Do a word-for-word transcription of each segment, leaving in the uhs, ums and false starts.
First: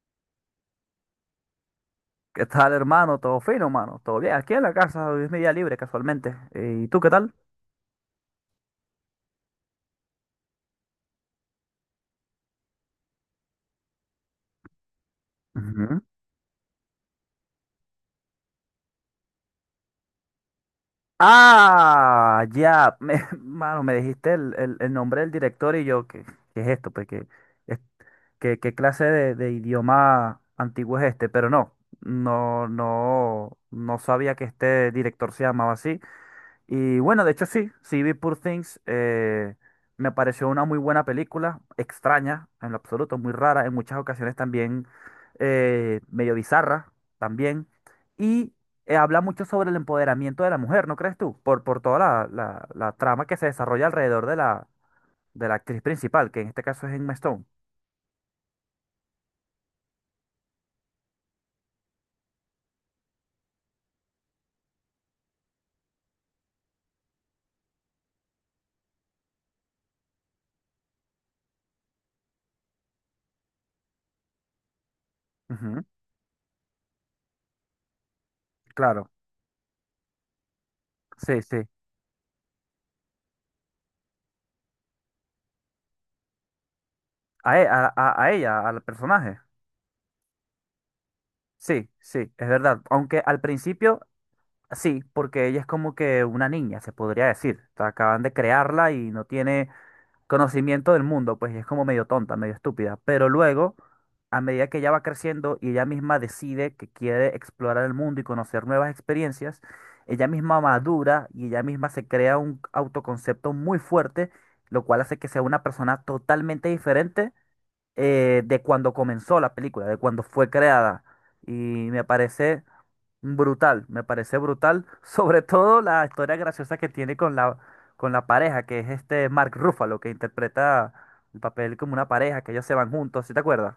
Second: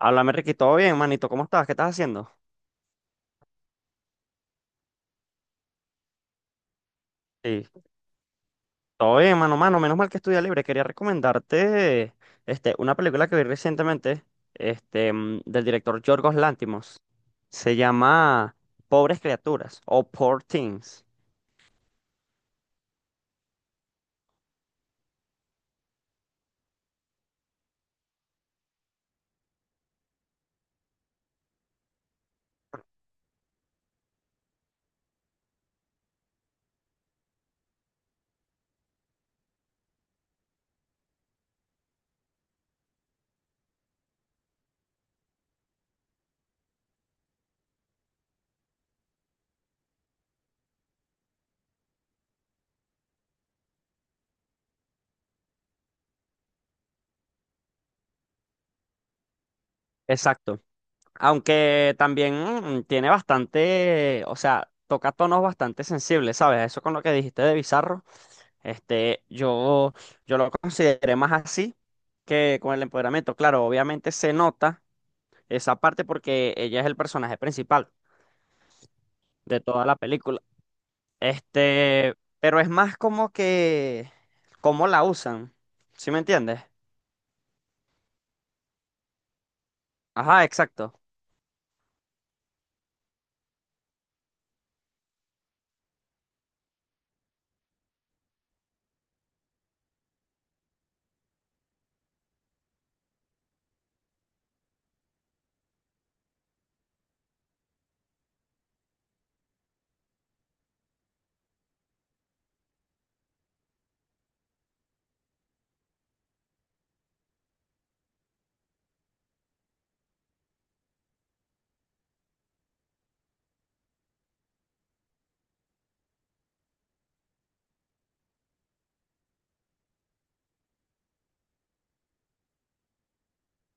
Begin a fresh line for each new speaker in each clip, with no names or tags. Háblame, Ricky, todo bien, manito, ¿cómo estás? ¿Qué estás haciendo?
¿Qué tal, hermano? ¿Todo fino, hermano? ¿Todo bien? Aquí en la casa, hoy es mi día libre, casualmente. Eh, ¿Y tú qué tal?
Sí, todo bien, mano, mano, menos mal que estudia libre. Quería recomendarte este, una película que vi recientemente, este, mm, del director
Ujú.
Yorgos Lantimos. Se llama Pobres Criaturas o Poor Things.
Ah, ya, me, mano, me dijiste el, el- el nombre del director y yo, ¿qué, qué es esto? Pues, ¿qué, es- qué, qué clase de, de idioma antiguo es este? Pero no, no, no, no sabía que este director se llamaba así. Y bueno, de hecho sí, sí vi Poor Things, eh, me pareció una muy buena película, extraña en lo absoluto, muy rara, en muchas ocasiones también eh, medio bizarra también, y eh, habla mucho sobre el empoderamiento de la mujer, ¿no crees tú? Por, por toda la, la- la trama que se desarrolla alrededor de la, de la actriz principal, que en este caso es Emma Stone.
Exacto. Aunque también mm, tiene bastante, o sea, toca tonos bastante sensibles, ¿sabes? Eso con lo que dijiste de bizarro, este, yo, yo lo consideré más así que con el empoderamiento. Claro, obviamente se nota esa
Ujú,
parte porque ella es el personaje principal
claro,
de toda la película.
sí, sí,
Este, pero es más como que cómo la usan, ¿sí me entiendes?
a, e- a a- a ella, al personaje.
Ajá, exacto.
Sí, sí, es verdad. Aunque al principio... Sí, porque ella es como que una niña, se podría decir. O sea, acaban de crearla y no tiene conocimiento del mundo, pues y es como medio tonta, medio estúpida. Pero luego, a medida que ella va creciendo y ella misma decide que quiere explorar el mundo y conocer nuevas experiencias, ella misma madura y ella misma se crea un autoconcepto muy fuerte, lo cual hace que sea una persona totalmente diferente eh, de cuando comenzó la película, de cuando fue creada. Y me parece brutal, me parece brutal. Sobre todo la historia graciosa que tiene con la, con la pareja, que es este Mark Ruffalo, que interpreta el papel como una pareja, que ellos se van juntos, ¿sí te acuerdas?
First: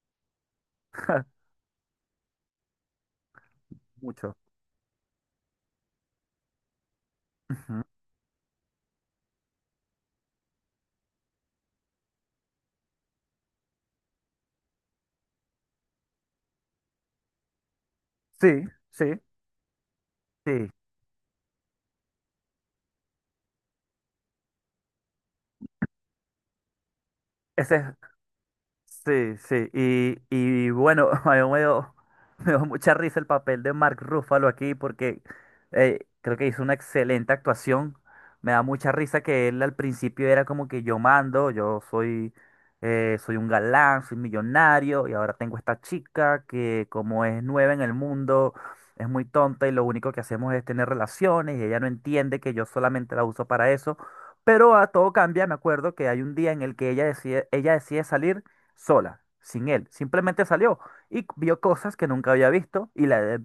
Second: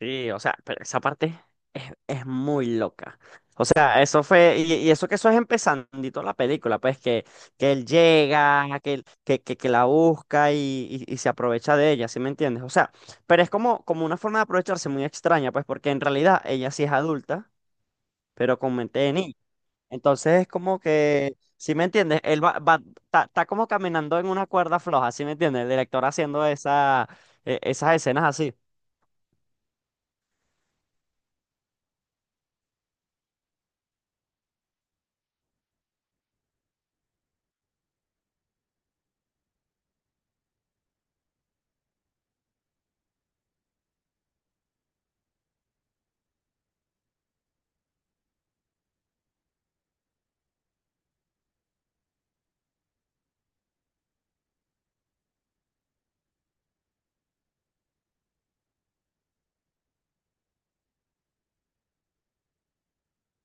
Sí, o sea, pero esa parte es, es muy loca. O sea, eso
Mucho.
fue, y, y eso que eso es empezandito la película, pues que, que
Ujú.
él llega, que, él- que, que, que la busca y, y, y se aprovecha de ella, ¿sí me entiendes? O sea, pero es como, como una forma de aprovecharse muy extraña, pues porque en realidad ella sí es adulta, pero
Sí,
con mente de
sí,
niña. Entonces es
sí.
como que, ¿si me entiendes? Él va, va- está, está como caminando en una cuerda floja, ¿sí me entiendes? El director haciendo esa, e-
Ese
esas
es.
escenas así.
Sí, sí, y, y bueno, a mí me dio, me dio mucha risa el papel de Mark Ruffalo aquí porque eh, creo que hizo una excelente actuación. Me da mucha risa que él al principio era como que yo mando, yo soy, eh, soy un galán, soy millonario y ahora tengo esta chica que como es nueva en el mundo, es muy tonta y lo único que hacemos es tener relaciones y ella no entiende que yo solamente la uso para eso. Pero a todo cambia, me acuerdo que hay un día en el que ella decide, ella decide salir sola, sin él. Simplemente salió y vio cosas que nunca había visto y, la-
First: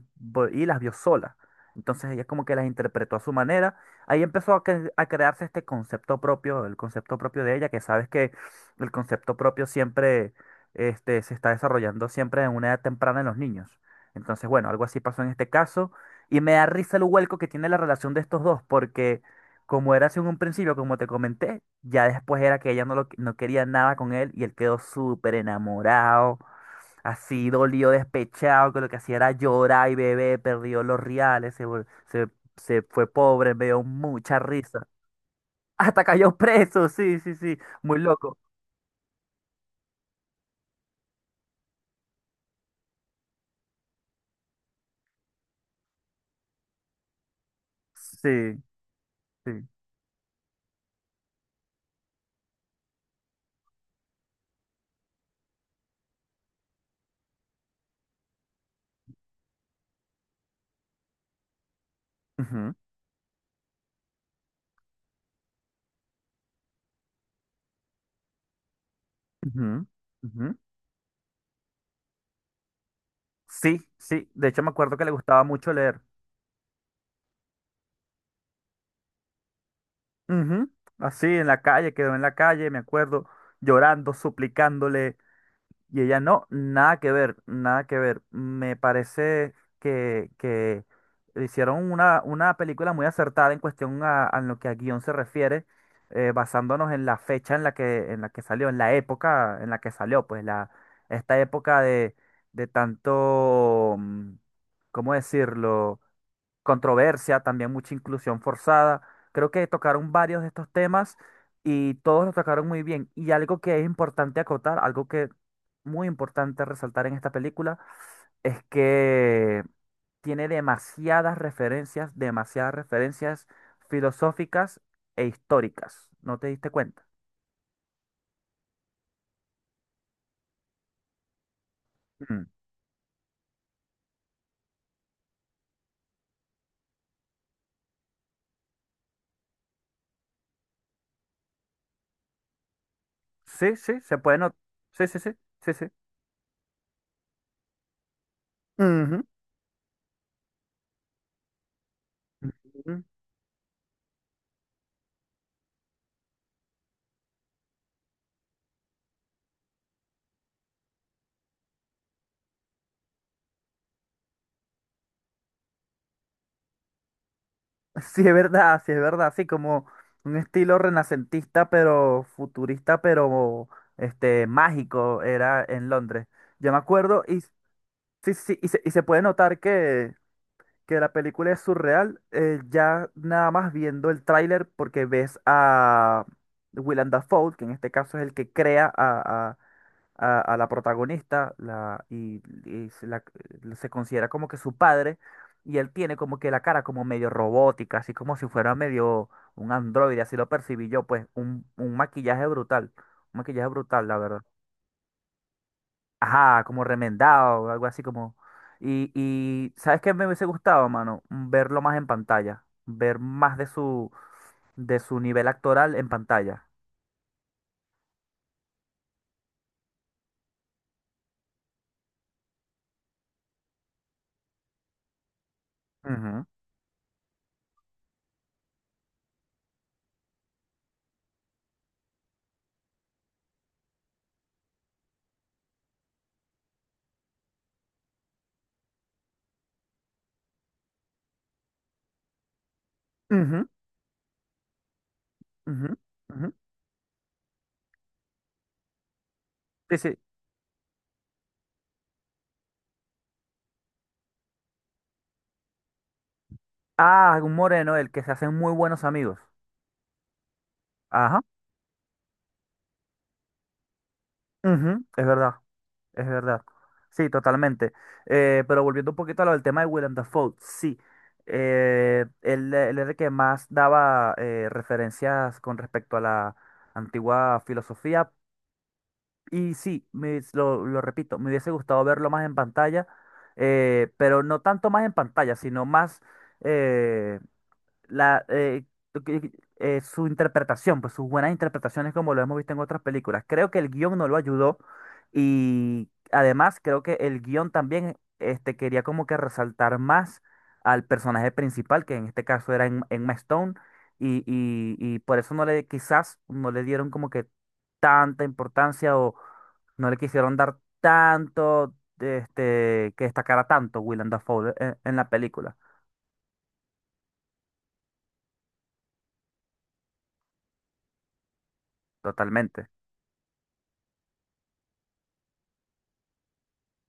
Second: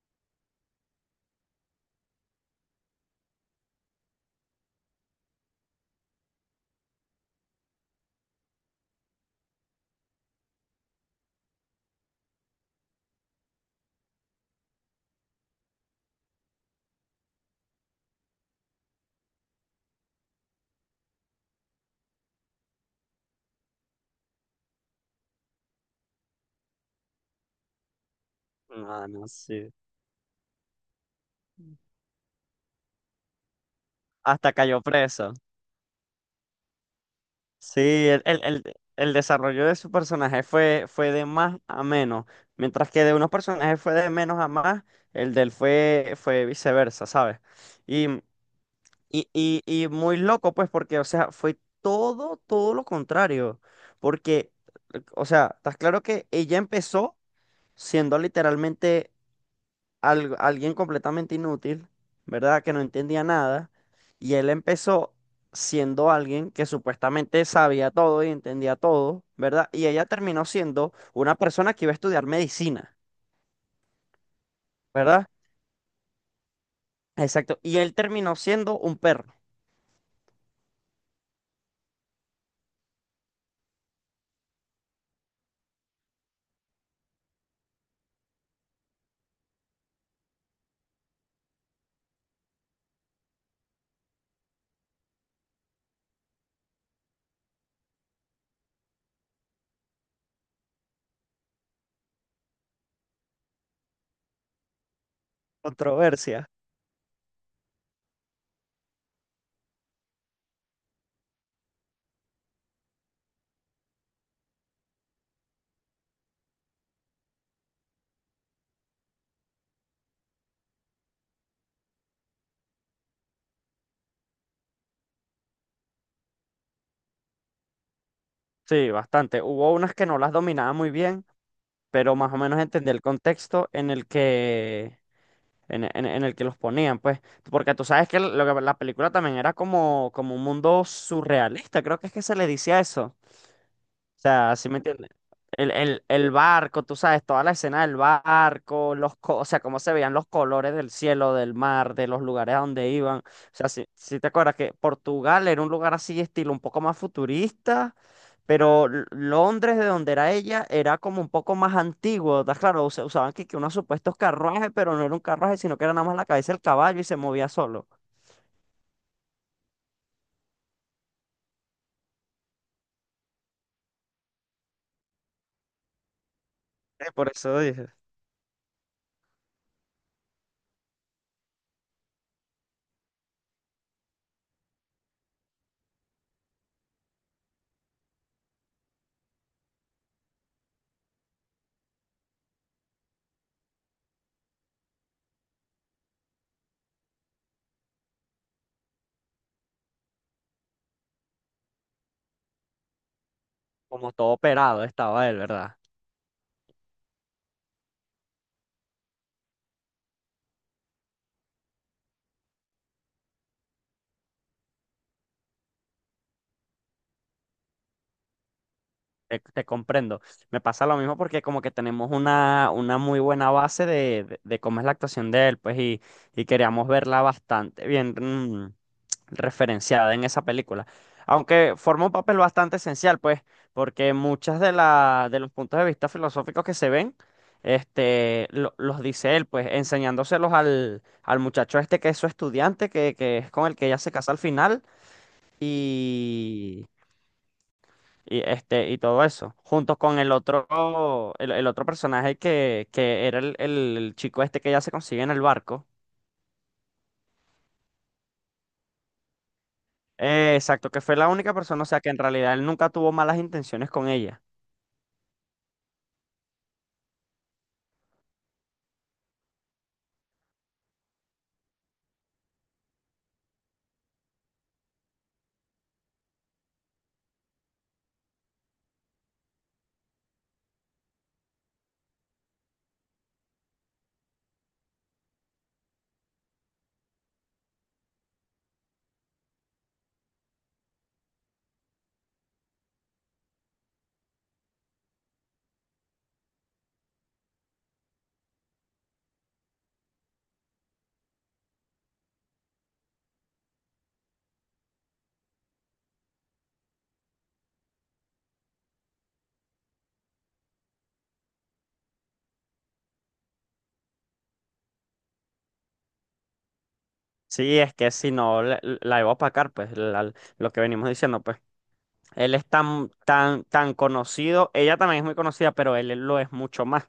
y las vio sola. Entonces ella como que las interpretó a su manera. Ahí empezó a, cre- a crearse este concepto propio, el concepto propio de ella, que sabes que el concepto propio siempre este, se está desarrollando siempre en una edad temprana en los niños. Entonces, bueno, algo así pasó en este caso. Y me da risa el vuelco que tiene la relación de estos dos, porque como era así en un principio, como te comenté, ya después era que ella no, lo, no quería nada con él y él quedó súper enamorado, así dolido, despechado, que lo que
No,
hacía
no,
era
sí.
llorar y beber, perdió los reales, se, vol- se, se fue pobre, me dio mucha
Hasta cayó
risa.
preso.
Hasta cayó preso, sí, sí, sí, muy
Sí, el,
loco.
el, el- el desarrollo de su personaje fue, fue de más a menos, mientras que de unos personajes fue de menos a más, el de él fue, fue viceversa, ¿sabes? Y,
Sí,
y, y,
sí.
y muy loco, pues, porque, o sea, fue todo, todo lo contrario, porque, o sea, estás claro que ella empezó siendo literalmente al- alguien completamente inútil, ¿verdad?
Ujú,
Que no entendía nada. Y él empezó siendo alguien que supuestamente sabía todo y entendía todo, ¿verdad?
ujú,
Y ella terminó
ujú.
siendo una persona que iba a estudiar medicina,
Sí, sí, de hecho me acuerdo que le
¿verdad?
gustaba mucho leer.
Exacto. Y él terminó siendo un perro.
Ujú, así en la calle, quedó en la calle, me acuerdo, llorando, suplicándole. Y ella, no, nada que ver, nada que ver. Me parece que, que hicieron una, una película muy acertada en cuestión a, a lo que a guión se refiere, eh, basándonos en la fecha en la que, en la que salió, en la época en la que salió, pues la, esta época de, de tanto, mm, ¿cómo decirlo?
Controversia.
Controversia, también mucha inclusión forzada. Creo que tocaron varios de estos temas y todos los tocaron muy bien. Y algo que es importante acotar, algo que muy importante resaltar en esta película, es que tiene demasiadas referencias, demasiadas referencias filosóficas e históricas. ¿No te diste cuenta?
Sí, bastante. Hubo unas que no las dominaba muy bien, pero más o
Mm.
menos entendí el contexto en el que en, en- en el que los ponían, pues, porque tú sabes que lo que- la película también era como, como un mundo surrealista, creo que es que se le decía eso.
Sí, sí, se
O
puede
sea,
notar.
¿sí me
Sí,
entiendes?
sí, sí,
El,
sí, sí.
el, el barco, tú sabes, toda la escena del barco, los
Ujú.
co- o sea, cómo se veían los colores del cielo, del mar, de los lugares a donde
Ujú.
iban. O sea, si, si te acuerdas que Portugal era un lugar así, estilo un poco más futurista. Pero L- Londres, de donde era ella, era como un poco más antiguo, ¿estás claro? Usa- usaban que, que unos supuestos carruajes, pero no era un carruaje, sino que era nada más la cabeza del caballo y se movía solo.
Sí, es verdad, sí, es verdad, sí, como un estilo renacentista, pero futurista, pero este mágico era en Londres. Yo me
Eh,
acuerdo
por
y
eso dije.
sí, sí, y se, y se puede notar que que la película es surreal, eh, ya nada más viendo el tráiler porque ves a Willem Dafoe, que en este caso es el que crea a, a- a- a la protagonista la, y, y se, la- eh, se considera como que su padre y él tiene como que la cara como medio robótica, así como si fuera medio un androide, así lo percibí yo, pues un, un maquillaje brutal, un maquillaje brutal,
Como
la
todo
verdad.
operado estaba él, ¿verdad?
Ajá, como remendado, o algo así como. Y, y ¿sabes qué me hubiese gustado, mano? Verlo más en pantalla, ver más de su, de su nivel actoral en pantalla.
Te, te comprendo. Me pasa lo mismo porque como que tenemos una, una muy buena base de, de, de cómo es la actuación de él, pues, y,
Ujú,
y queríamos verla bastante bien, mm, referenciada en esa película. Aunque forma un papel bastante esencial, pues, porque muchas de la, de los puntos de vista filosóficos que se ven, este, lo- los dice él, pues, enseñándoselos al, al muchacho este que es su estudiante, que, que es con
ujú,
el que ella se casa al final,
ujú, ujú.
y, y, este, y todo eso,
Sí,
junto
sí.
con el otro, el, el otro personaje que, que era el, el el chico este que ella se consigue en el barco.
Ah, un moreno, el que se hacen muy buenos amigos.
Eh, exacto, que fue la
Ajá,
única persona, o sea, que en realidad él nunca tuvo malas intenciones con ella.
ujú, es verdad. Es verdad. Sí, totalmente. Eh, pero volviendo un poquito a lo del tema de Willem Dafoe, sí. Eh, él, él era el que más daba eh, referencias con respecto a la antigua filosofía. Y sí, me- lo, lo repito, me hubiese gustado verlo más en pantalla, eh, pero no tanto más en pantalla, sino más eh, la, eh, lo que- eh, su interpretación, pues sus buenas interpretaciones como lo hemos visto en otras películas. Creo que el guión no lo ayudó y además creo que el guión también este, quería como que resaltar más al personaje principal, que en este caso era En- Emma Stone, y, y, y por eso no le, quizás no le dieron como que tanta importancia o no le quisieron dar tanto, este, que destacara tanto Willem Dafoe en, en la película,
Sí, es que si no la, la iba a opacar, pues la- lo que venimos diciendo, pues él es
totalmente.
tan, tan, tan conocido, ella también es muy conocida, pero él lo es mucho más.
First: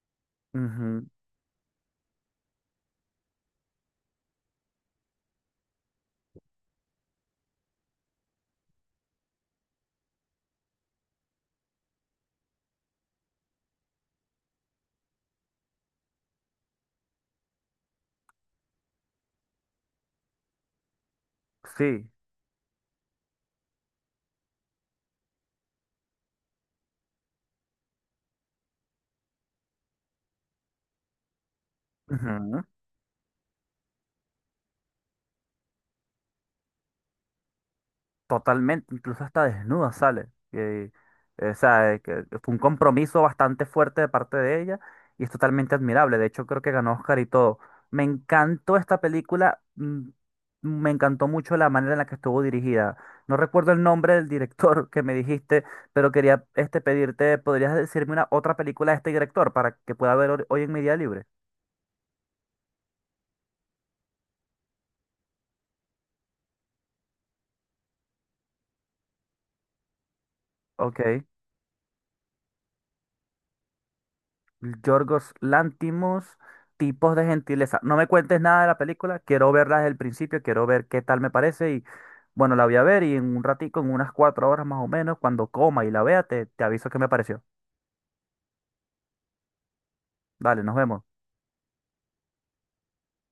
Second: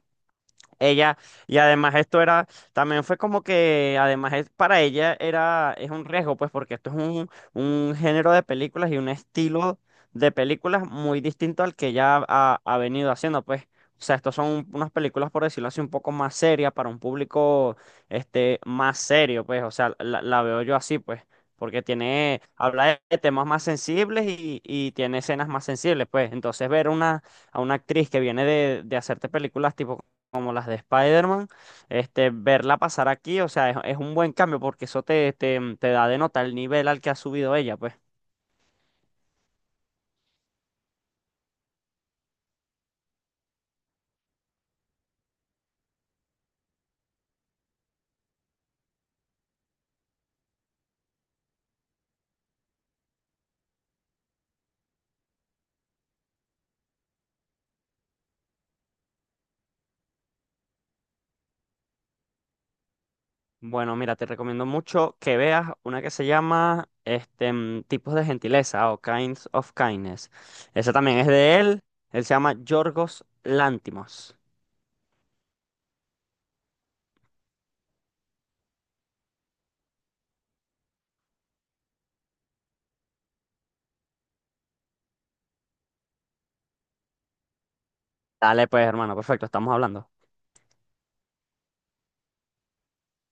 Ujú.
Ella, y además esto era, también fue como que, además es- para ella era, es un riesgo, pues porque esto es un, un género de películas y un estilo de películas muy distinto al que ella ha, ha- ha venido haciendo, pues. O sea, estos son unas películas, por decirlo así, un poco más serias para un público, este, más serio, pues. O sea, la, la veo yo así, pues, porque
Sí,
tiene, habla de de temas más sensibles y, y tiene escenas más sensibles, pues. Entonces ver una a una actriz que viene de, de hacerte películas tipo como las de Spider-Man, este,
ujú,
verla pasar aquí, o sea, es, es un buen cambio porque eso te, te, mm, te da de nota el nivel al que ha subido ella, pues.
totalmente, incluso hasta desnuda sale. Y, eh, o sea, eh, que fue un compromiso bastante fuerte de parte de ella y es totalmente admirable. De hecho, creo que ganó Oscar y todo. Me encantó esta película, mm, me encantó mucho la manera en la que estuvo dirigida. No recuerdo el nombre del director que me dijiste, pero quería este pedirte, ¿podrías decirme una otra película de este director para que pueda ver hor- hoy en mi día libre?
Bueno, mira, te recomiendo mucho que veas una que se llama este, mm, Tipos de Gentileza o Kinds of Kindness. Esa también
Ok.
es de él, él se llama Yorgos Lántimos.
Yorgos Lantimos, tipos de gentileza. No me cuentes nada de la película, quiero verla desde el principio, quiero ver qué tal me parece y bueno, la voy a ver y en un ratico, en unas cuatro horas más o menos, cuando coma y la vea, te, te aviso qué me pareció.
Dale, pues, hermano, perfecto, estamos hablando.
Dale, nos vemos.